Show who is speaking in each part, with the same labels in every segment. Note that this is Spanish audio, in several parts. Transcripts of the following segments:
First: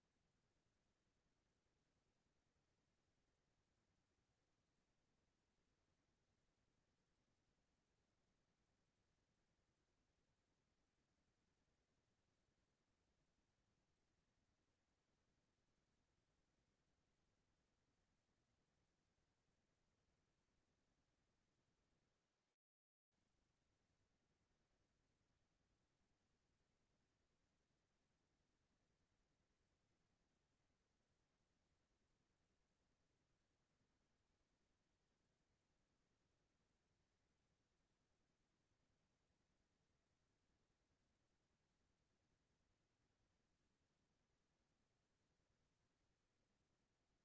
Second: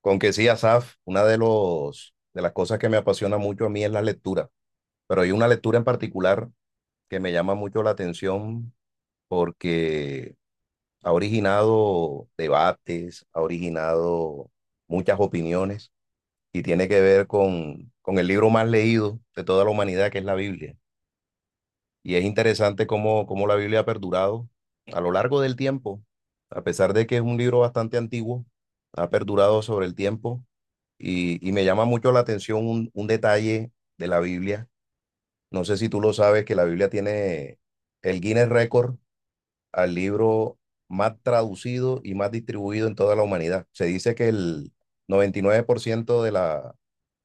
Speaker 1: Con que sí, Asaf, una de las cosas que me apasiona mucho a mí es la lectura, pero hay una lectura en particular que me llama mucho la atención porque ha originado debates, ha originado muchas opiniones y tiene que ver con el libro más leído de toda la humanidad, que es la Biblia. Y es interesante cómo la Biblia ha perdurado a lo largo del tiempo, a pesar de que es un libro bastante antiguo, ha perdurado sobre el tiempo y me llama mucho la atención un detalle de la Biblia. No sé si tú lo sabes, que la Biblia tiene el Guinness Record al libro más traducido y más distribuido en toda la humanidad. Se dice que el 99% de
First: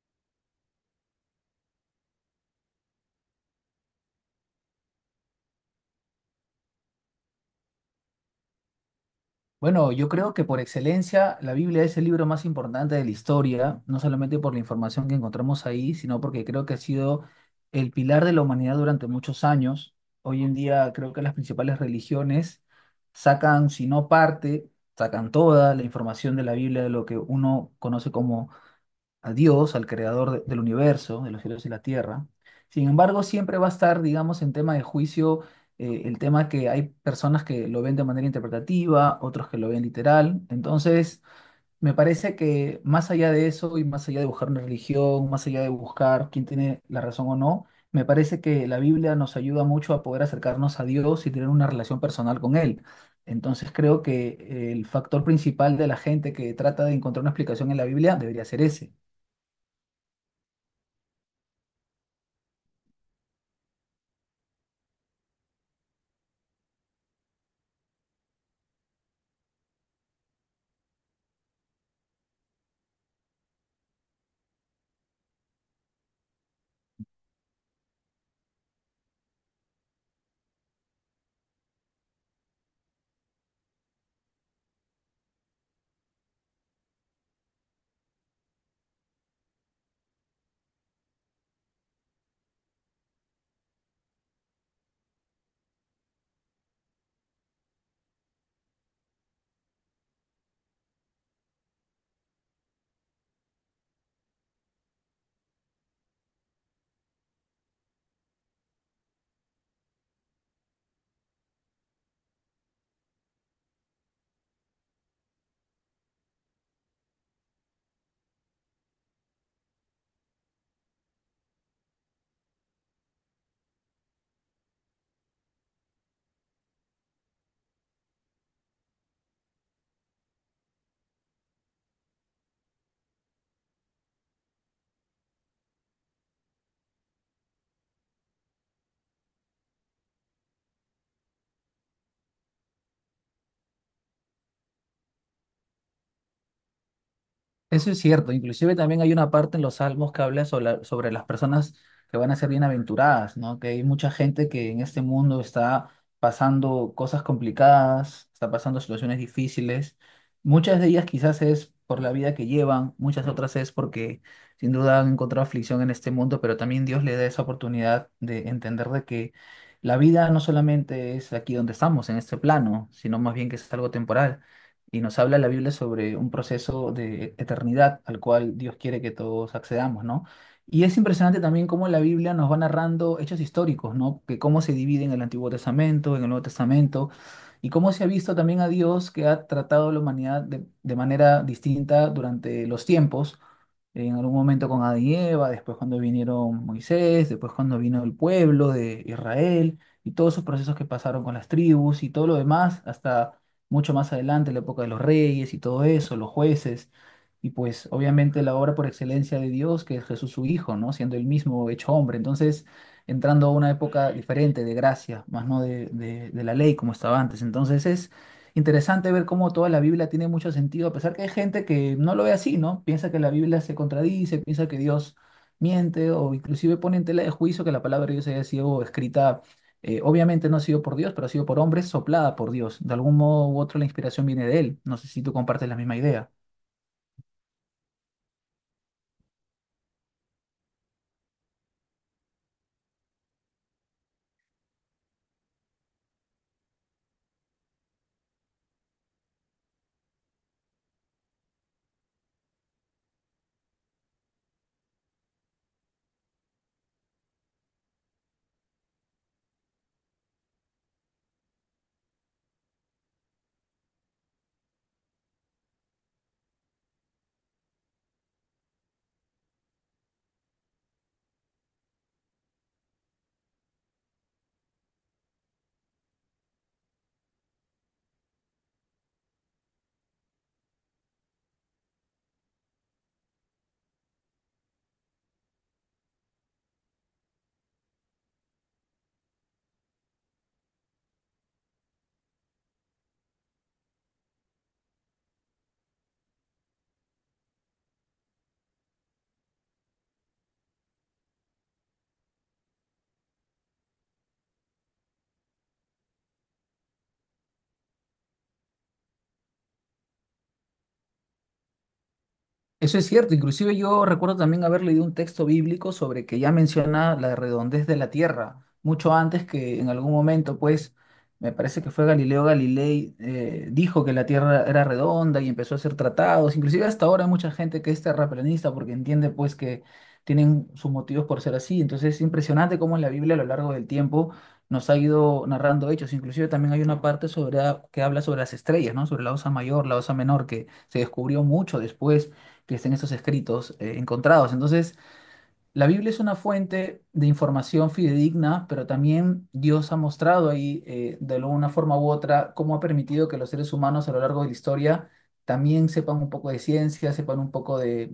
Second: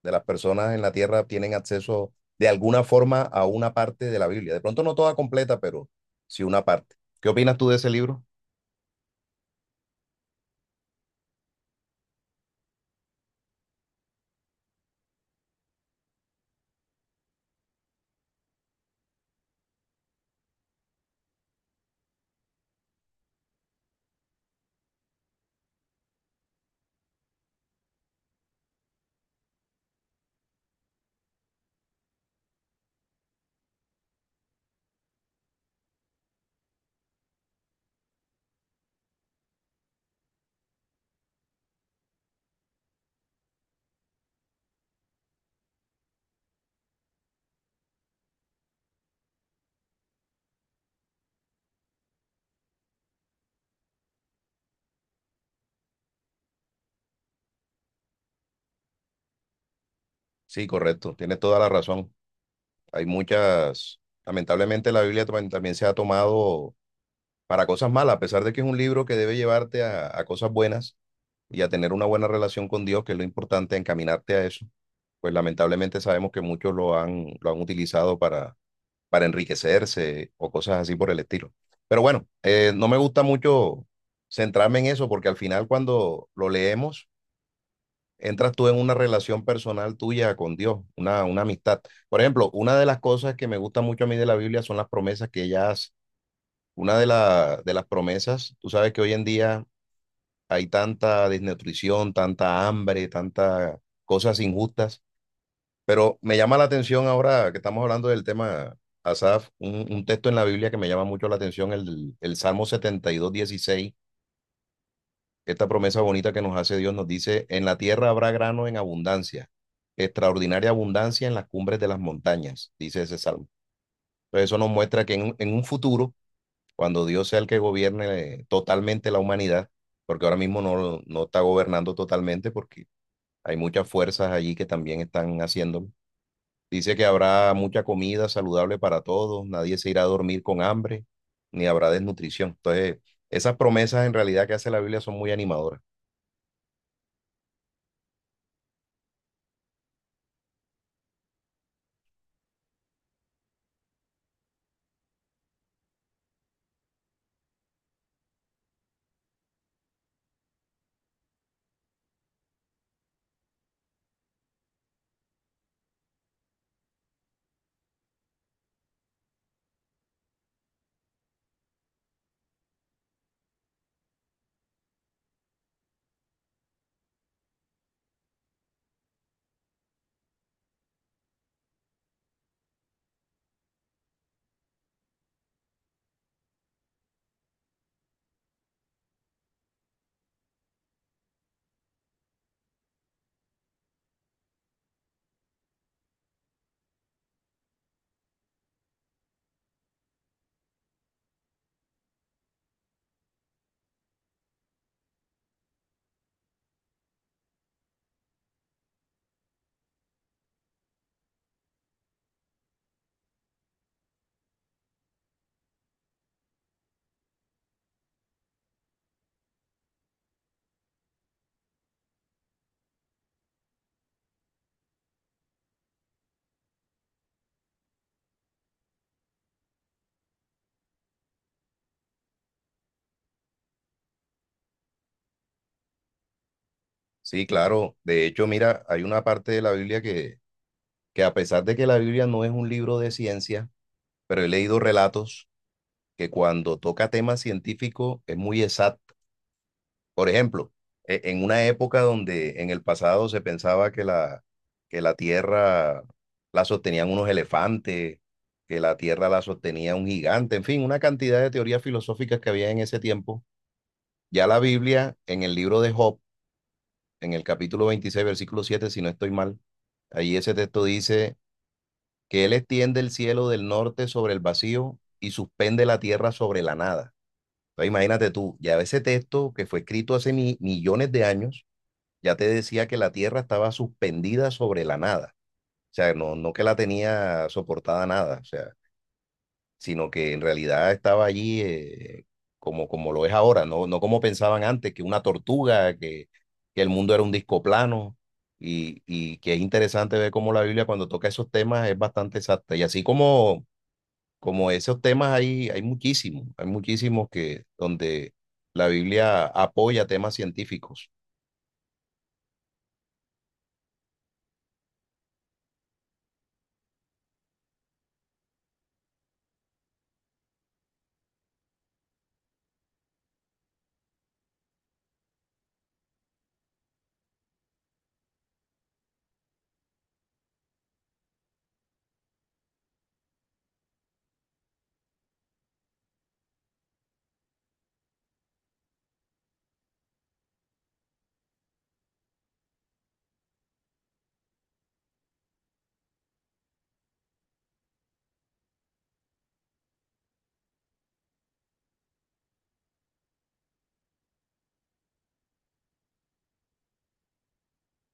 Speaker 1: de las personas en la Tierra tienen acceso de alguna forma a una parte de la Biblia. De pronto no toda completa, pero sí una parte. ¿Qué opinas tú de ese libro?
Speaker 2: Bueno, yo creo que por excelencia la Biblia es el libro más importante de la historia, no solamente por la información que encontramos ahí, sino porque creo que ha sido el pilar de la humanidad durante muchos años. Hoy en día creo que las principales religiones sacan, si no parte, sacan toda la información de la Biblia, de lo que uno conoce como a Dios, al creador del universo, de los cielos y la tierra. Sin embargo, siempre va a estar, digamos, en tema de juicio, el tema que hay personas que lo ven de manera interpretativa, otros que lo ven literal. Entonces, me parece que más allá de eso y más allá de buscar una religión, más allá de buscar quién tiene la razón o no, me parece que la Biblia nos ayuda mucho a poder acercarnos a Dios y tener una relación personal con Él. Entonces creo que el factor principal de la gente que trata de encontrar una explicación en la Biblia debería ser ese.
Speaker 1: Sí, correcto, tienes toda la razón. Hay muchas, lamentablemente la Biblia también se ha tomado para cosas malas, a pesar de que es un libro que debe llevarte a cosas buenas, y a tener una buena relación con Dios, que es lo importante, encaminarte a eso, pues lamentablemente sabemos que muchos lo han utilizado para enriquecerse o cosas así por el estilo. Pero bueno, no me gusta mucho centrarme en eso porque al final cuando lo leemos, entras tú en una relación personal tuya con Dios, una amistad. Por ejemplo, una de las cosas que me gusta mucho a mí de la Biblia son las promesas que ella hace. Una de las promesas, tú sabes que hoy en día hay tanta desnutrición, tanta hambre, tantas cosas injustas. Pero me llama la atención ahora que estamos hablando del tema, Asaf, un texto en la Biblia que me llama mucho la atención, el Salmo 72:16. Esta promesa bonita que nos hace Dios nos dice, en la tierra habrá grano en abundancia, extraordinaria abundancia en las cumbres de las montañas, dice ese salmo. Entonces eso nos muestra que en un futuro, cuando Dios sea el que gobierne totalmente la humanidad, porque ahora mismo no está gobernando totalmente porque hay muchas fuerzas allí que también están haciéndolo. Dice que habrá mucha comida saludable para todos, nadie se irá a dormir con hambre, ni habrá desnutrición. Entonces, esas promesas en realidad que hace la Biblia son muy animadoras.
Speaker 2: Eso es cierto, inclusive también hay una parte en los Salmos que habla sobre, sobre las personas que van a ser bienaventuradas, ¿no? Que hay mucha gente que en este mundo está pasando cosas complicadas, está pasando situaciones difíciles. Muchas de ellas quizás es por la vida que llevan, muchas otras es porque sin duda han encontrado aflicción en este mundo, pero también Dios le da esa oportunidad de entender de que la vida no solamente es aquí donde estamos, en este plano, sino más bien que es algo temporal y nos habla la Biblia sobre un proceso de eternidad al cual Dios quiere que todos accedamos, ¿no? Y es impresionante también cómo la Biblia nos va narrando hechos históricos, ¿no? Que cómo se divide en el Antiguo Testamento, en el Nuevo Testamento, y cómo se ha visto también a Dios que ha tratado a la humanidad de manera distinta durante los tiempos en algún momento con Adán y Eva, después cuando vinieron Moisés, después cuando vino el pueblo de Israel, y todos esos procesos que pasaron con las tribus y todo lo demás, hasta mucho más adelante, la época de los reyes y todo eso, los jueces, y pues obviamente la obra por excelencia de Dios, que es Jesús su Hijo, ¿no? Siendo el mismo hecho hombre, entonces entrando a una época diferente de gracia, más no de la ley como estaba antes, entonces es interesante ver cómo toda la Biblia tiene mucho sentido, a pesar que hay gente que no lo ve así, ¿no? Piensa que la Biblia se contradice, piensa que Dios miente o inclusive pone en tela de juicio que la palabra de Dios haya sido escrita, obviamente no ha sido por Dios, pero ha sido por hombres, soplada por Dios. De algún modo u otro la inspiración viene de él. No sé si tú compartes la misma idea.
Speaker 1: Sí, claro. De hecho, mira, hay una parte de la Biblia que a pesar de que la Biblia no es un libro de ciencia, pero he leído relatos que cuando toca temas científicos es muy exacto. Por ejemplo, en una época donde en el pasado se pensaba que la tierra la sostenían unos elefantes, que la tierra la sostenía un gigante, en fin, una cantidad de teorías filosóficas que había en ese tiempo. Ya la Biblia, en el libro de Job, en el capítulo 26 versículo 7, si no estoy mal, ahí ese texto dice que él extiende el cielo del norte sobre el vacío y suspende la tierra sobre la nada. Entonces, imagínate tú, ya ese texto que fue escrito hace millones de años ya te decía que la Tierra estaba suspendida sobre la nada. O sea, no que la tenía soportada nada, o sea, sino que en realidad estaba allí, como lo es ahora, no como pensaban antes, que una tortuga, que el mundo era un disco plano. Y que es interesante ver cómo la Biblia cuando toca esos temas es bastante exacta. Y así como esos temas hay, muchísimos, hay muchísimos que donde la Biblia apoya temas científicos.
Speaker 2: Eso es cierto, inclusive yo recuerdo también haber leído un texto bíblico sobre que ya menciona la redondez de la tierra, mucho antes que en algún momento, pues, me parece que fue Galileo Galilei, dijo que la tierra era redonda y empezó a hacer tratados, inclusive hasta ahora hay mucha gente que es terraplanista porque entiende pues que tienen sus motivos por ser así, entonces es impresionante cómo la Biblia a lo largo del tiempo nos ha ido narrando hechos, inclusive también hay una parte sobre, que habla sobre las estrellas, ¿no? Sobre la Osa Mayor, la Osa Menor, que se descubrió mucho después que estén estos escritos encontrados. Entonces, la Biblia es una fuente de información fidedigna, pero también Dios ha mostrado ahí, de alguna forma u otra, cómo ha permitido que los seres humanos a lo largo de la historia también sepan un poco de ciencia, sepan un poco de,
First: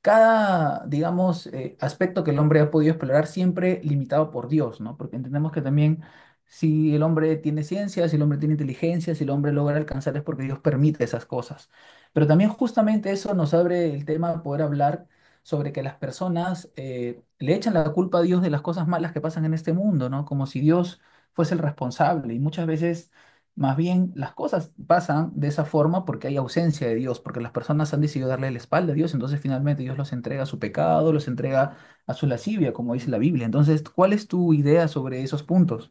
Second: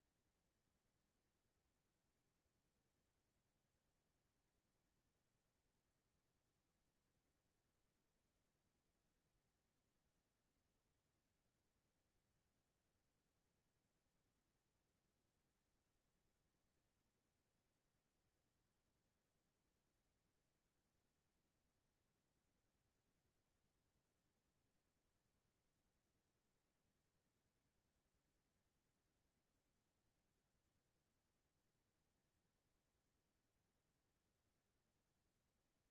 Speaker 2: cada, digamos, aspecto que el hombre ha podido explorar siempre limitado por Dios, ¿no? Porque entendemos que también si el hombre tiene ciencia, si el hombre tiene inteligencia, si el hombre logra alcanzar es porque Dios permite esas cosas. Pero también justamente eso nos abre el tema de poder hablar sobre que las personas le echan la culpa a Dios de las cosas malas que pasan en este mundo, ¿no? Como si Dios fuese el responsable. Y muchas veces más bien, las cosas pasan de esa forma porque hay ausencia de Dios, porque las personas han decidido darle la espalda a Dios, entonces finalmente Dios los entrega a su pecado, los entrega a su lascivia, como dice la Biblia. Entonces, ¿cuál es tu idea sobre esos puntos?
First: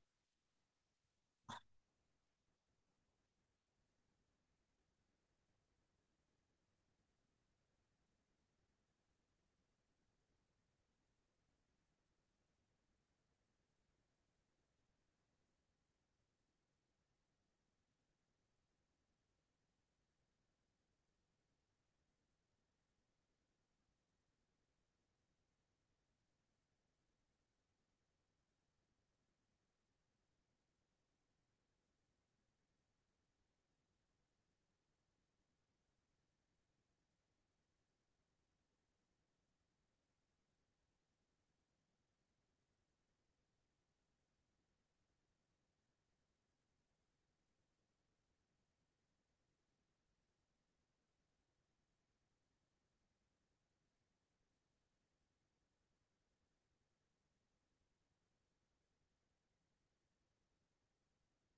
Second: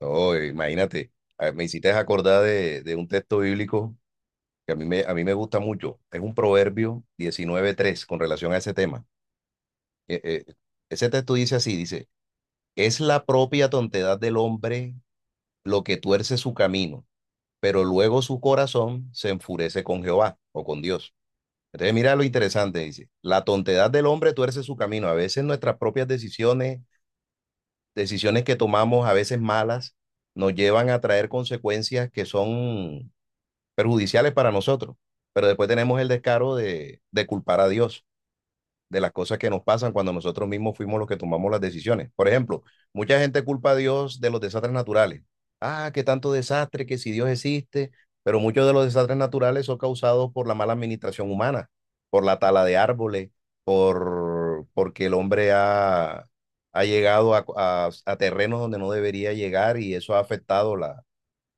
Speaker 1: No, imagínate, me hiciste acordar de un texto bíblico que a mí me gusta mucho. Es un Proverbio 19:3 con relación a ese tema. Eh, eh, ese texto dice así, dice, es la propia tontedad del hombre lo que tuerce su camino, pero luego su corazón se enfurece con Jehová o con Dios. Entonces mira lo interesante, dice, la tontedad del hombre tuerce su camino. A veces nuestras propias decisiones, decisiones que tomamos a veces malas, nos llevan a traer consecuencias que son perjudiciales para nosotros, pero después tenemos el descaro de culpar a Dios de las cosas que nos pasan cuando nosotros mismos fuimos los que tomamos las decisiones. Por ejemplo, mucha gente culpa a Dios de los desastres naturales. Ah, qué tanto desastre, que si Dios existe, pero muchos de los desastres naturales son causados por la mala administración humana, por la tala de árboles, porque el hombre ha llegado a terrenos donde no debería llegar y eso ha afectado la,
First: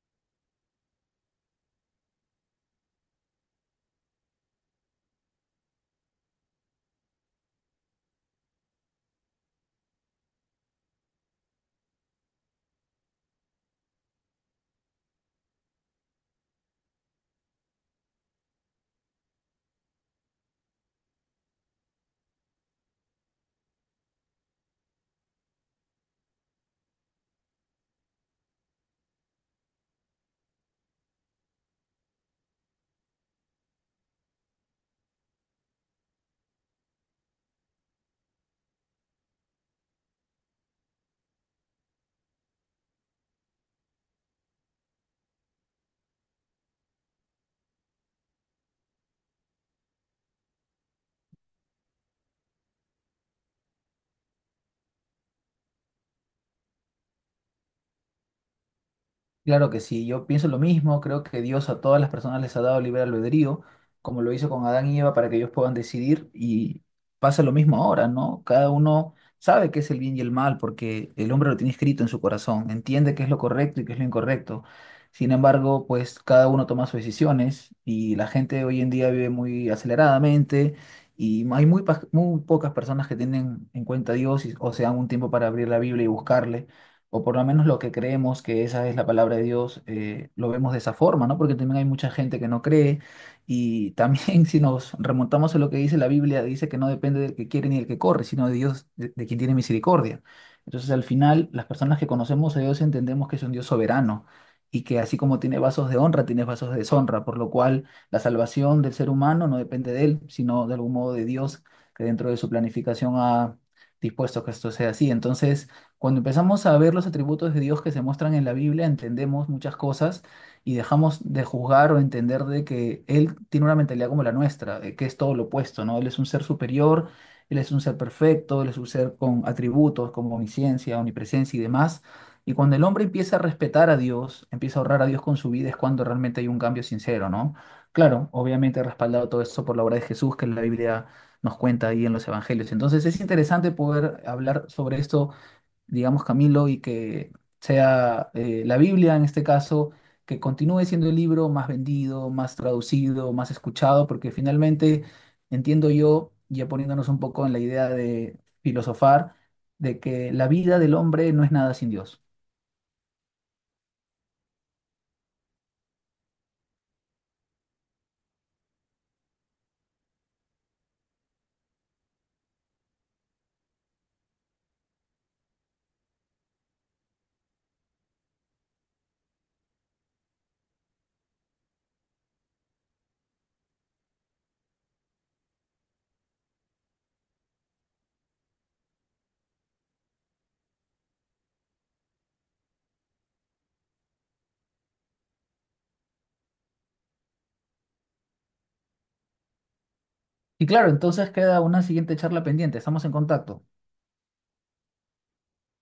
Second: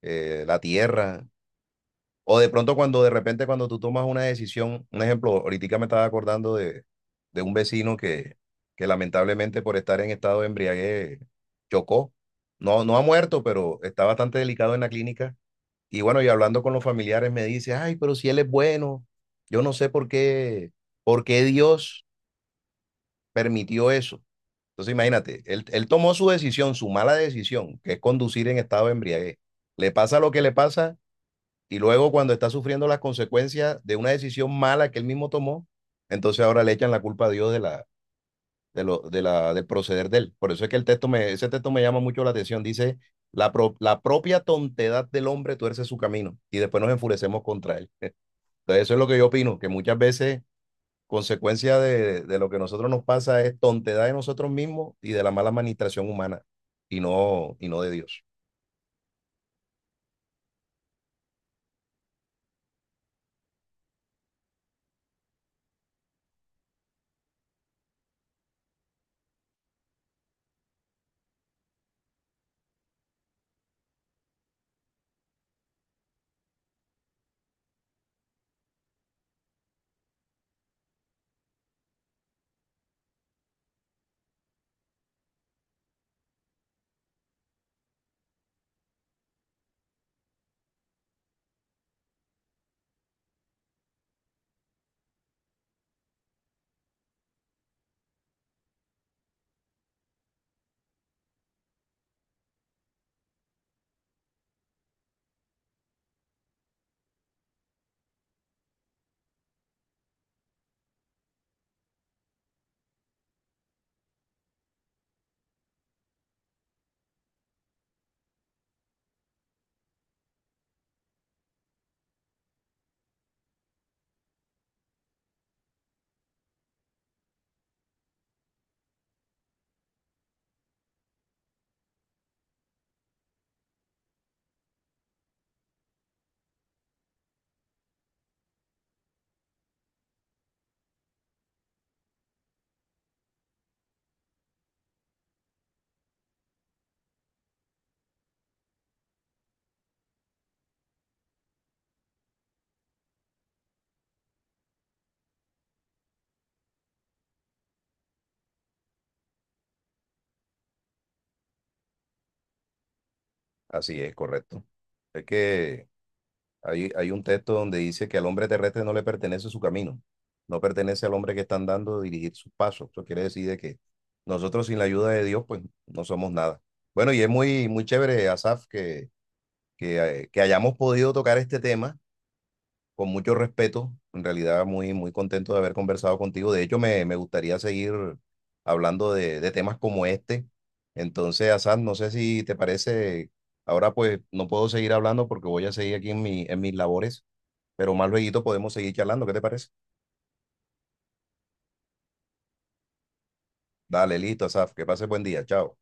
Speaker 1: eh, la tierra. O de pronto cuando de repente cuando tú tomas una decisión, un ejemplo, ahorita me estaba acordando de un vecino que lamentablemente por estar en estado de embriaguez chocó. No, no ha muerto, pero está bastante delicado en la clínica. Y bueno, y hablando con los familiares me dice, ay, pero si él es bueno, yo no sé por qué Dios permitió eso. Entonces imagínate, él tomó su decisión, su mala decisión, que es conducir en estado de embriaguez. Le pasa lo que le pasa, y luego cuando está sufriendo las consecuencias de una decisión mala que él mismo tomó, entonces ahora le echan la culpa a Dios de la, de lo, de la, del proceder de él. Por eso es que ese texto me llama mucho la atención. Dice, la propia tontedad del hombre tuerce su camino y después nos enfurecemos contra él. Entonces eso es lo que yo opino, que muchas veces consecuencia de lo que a nosotros nos pasa es tontedad de nosotros mismos y de la mala administración humana y no de Dios.
Speaker 2: Claro que sí, yo pienso lo mismo, creo que Dios a todas las personas les ha dado libre albedrío, como lo hizo con Adán y Eva para que ellos puedan decidir y pasa lo mismo ahora, ¿no? Cada uno sabe qué es el bien y el mal porque el hombre lo tiene escrito en su corazón, entiende qué es lo correcto y qué es lo incorrecto. Sin embargo, pues cada uno toma sus decisiones y la gente hoy en día vive muy aceleradamente y hay muy, muy pocas personas que tienen en cuenta a Dios o se dan un tiempo para abrir la Biblia y buscarle o por lo menos lo que creemos que esa es la palabra de Dios, lo vemos de esa forma, ¿no? Porque también hay mucha gente que no cree y también si nos remontamos a lo que dice la Biblia, dice que no depende del que quiere ni del que corre, sino de Dios, de quien tiene misericordia. Entonces al final las personas que conocemos a Dios entendemos que es un Dios soberano. Y que así como tiene vasos de honra, tiene vasos de deshonra, por lo cual la salvación del ser humano no depende de él, sino de algún modo de Dios, que dentro de su planificación ha dispuesto que esto sea así. Entonces, cuando empezamos a ver los atributos de Dios que se muestran en la Biblia, entendemos muchas cosas y dejamos de juzgar o entender de que Él tiene una mentalidad como la nuestra, de que es todo lo opuesto, ¿no? Él es un ser superior, Él es un ser perfecto, Él es un ser con atributos como omnisciencia, omnipresencia y demás. Y cuando el hombre empieza a respetar a Dios, empieza a honrar a Dios con su vida, es cuando realmente hay un cambio sincero, ¿no? Claro, obviamente respaldado todo esto por la obra de Jesús que la Biblia nos cuenta ahí en los evangelios. Entonces es interesante poder hablar sobre esto digamos, Camilo, y que sea la Biblia en este caso, que continúe siendo el libro más vendido, más traducido, más escuchado, porque finalmente entiendo yo, ya poniéndonos un poco en la idea de filosofar, de que la vida del hombre no es nada sin Dios.
Speaker 1: Así es, correcto. Es que hay un texto donde dice que al hombre terrestre no le pertenece su camino, no pertenece al hombre que está andando dirigir sus pasos. Eso quiere decir de que nosotros sin la ayuda de Dios, pues no somos nada. Bueno, y es muy, muy chévere, Asaf, que hayamos podido tocar este tema con mucho respeto, en realidad muy, muy contento de haber conversado contigo. De hecho, me gustaría seguir hablando de temas como este. Entonces, Hassan, no sé si te parece, ahora pues no puedo seguir hablando porque voy a seguir aquí en mis labores, pero más luego podemos seguir charlando, ¿qué te parece?
Speaker 2: Y claro, entonces queda una siguiente charla pendiente, estamos en contacto.
Speaker 1: Dale, listo, Asaf, que pases buen día, chao.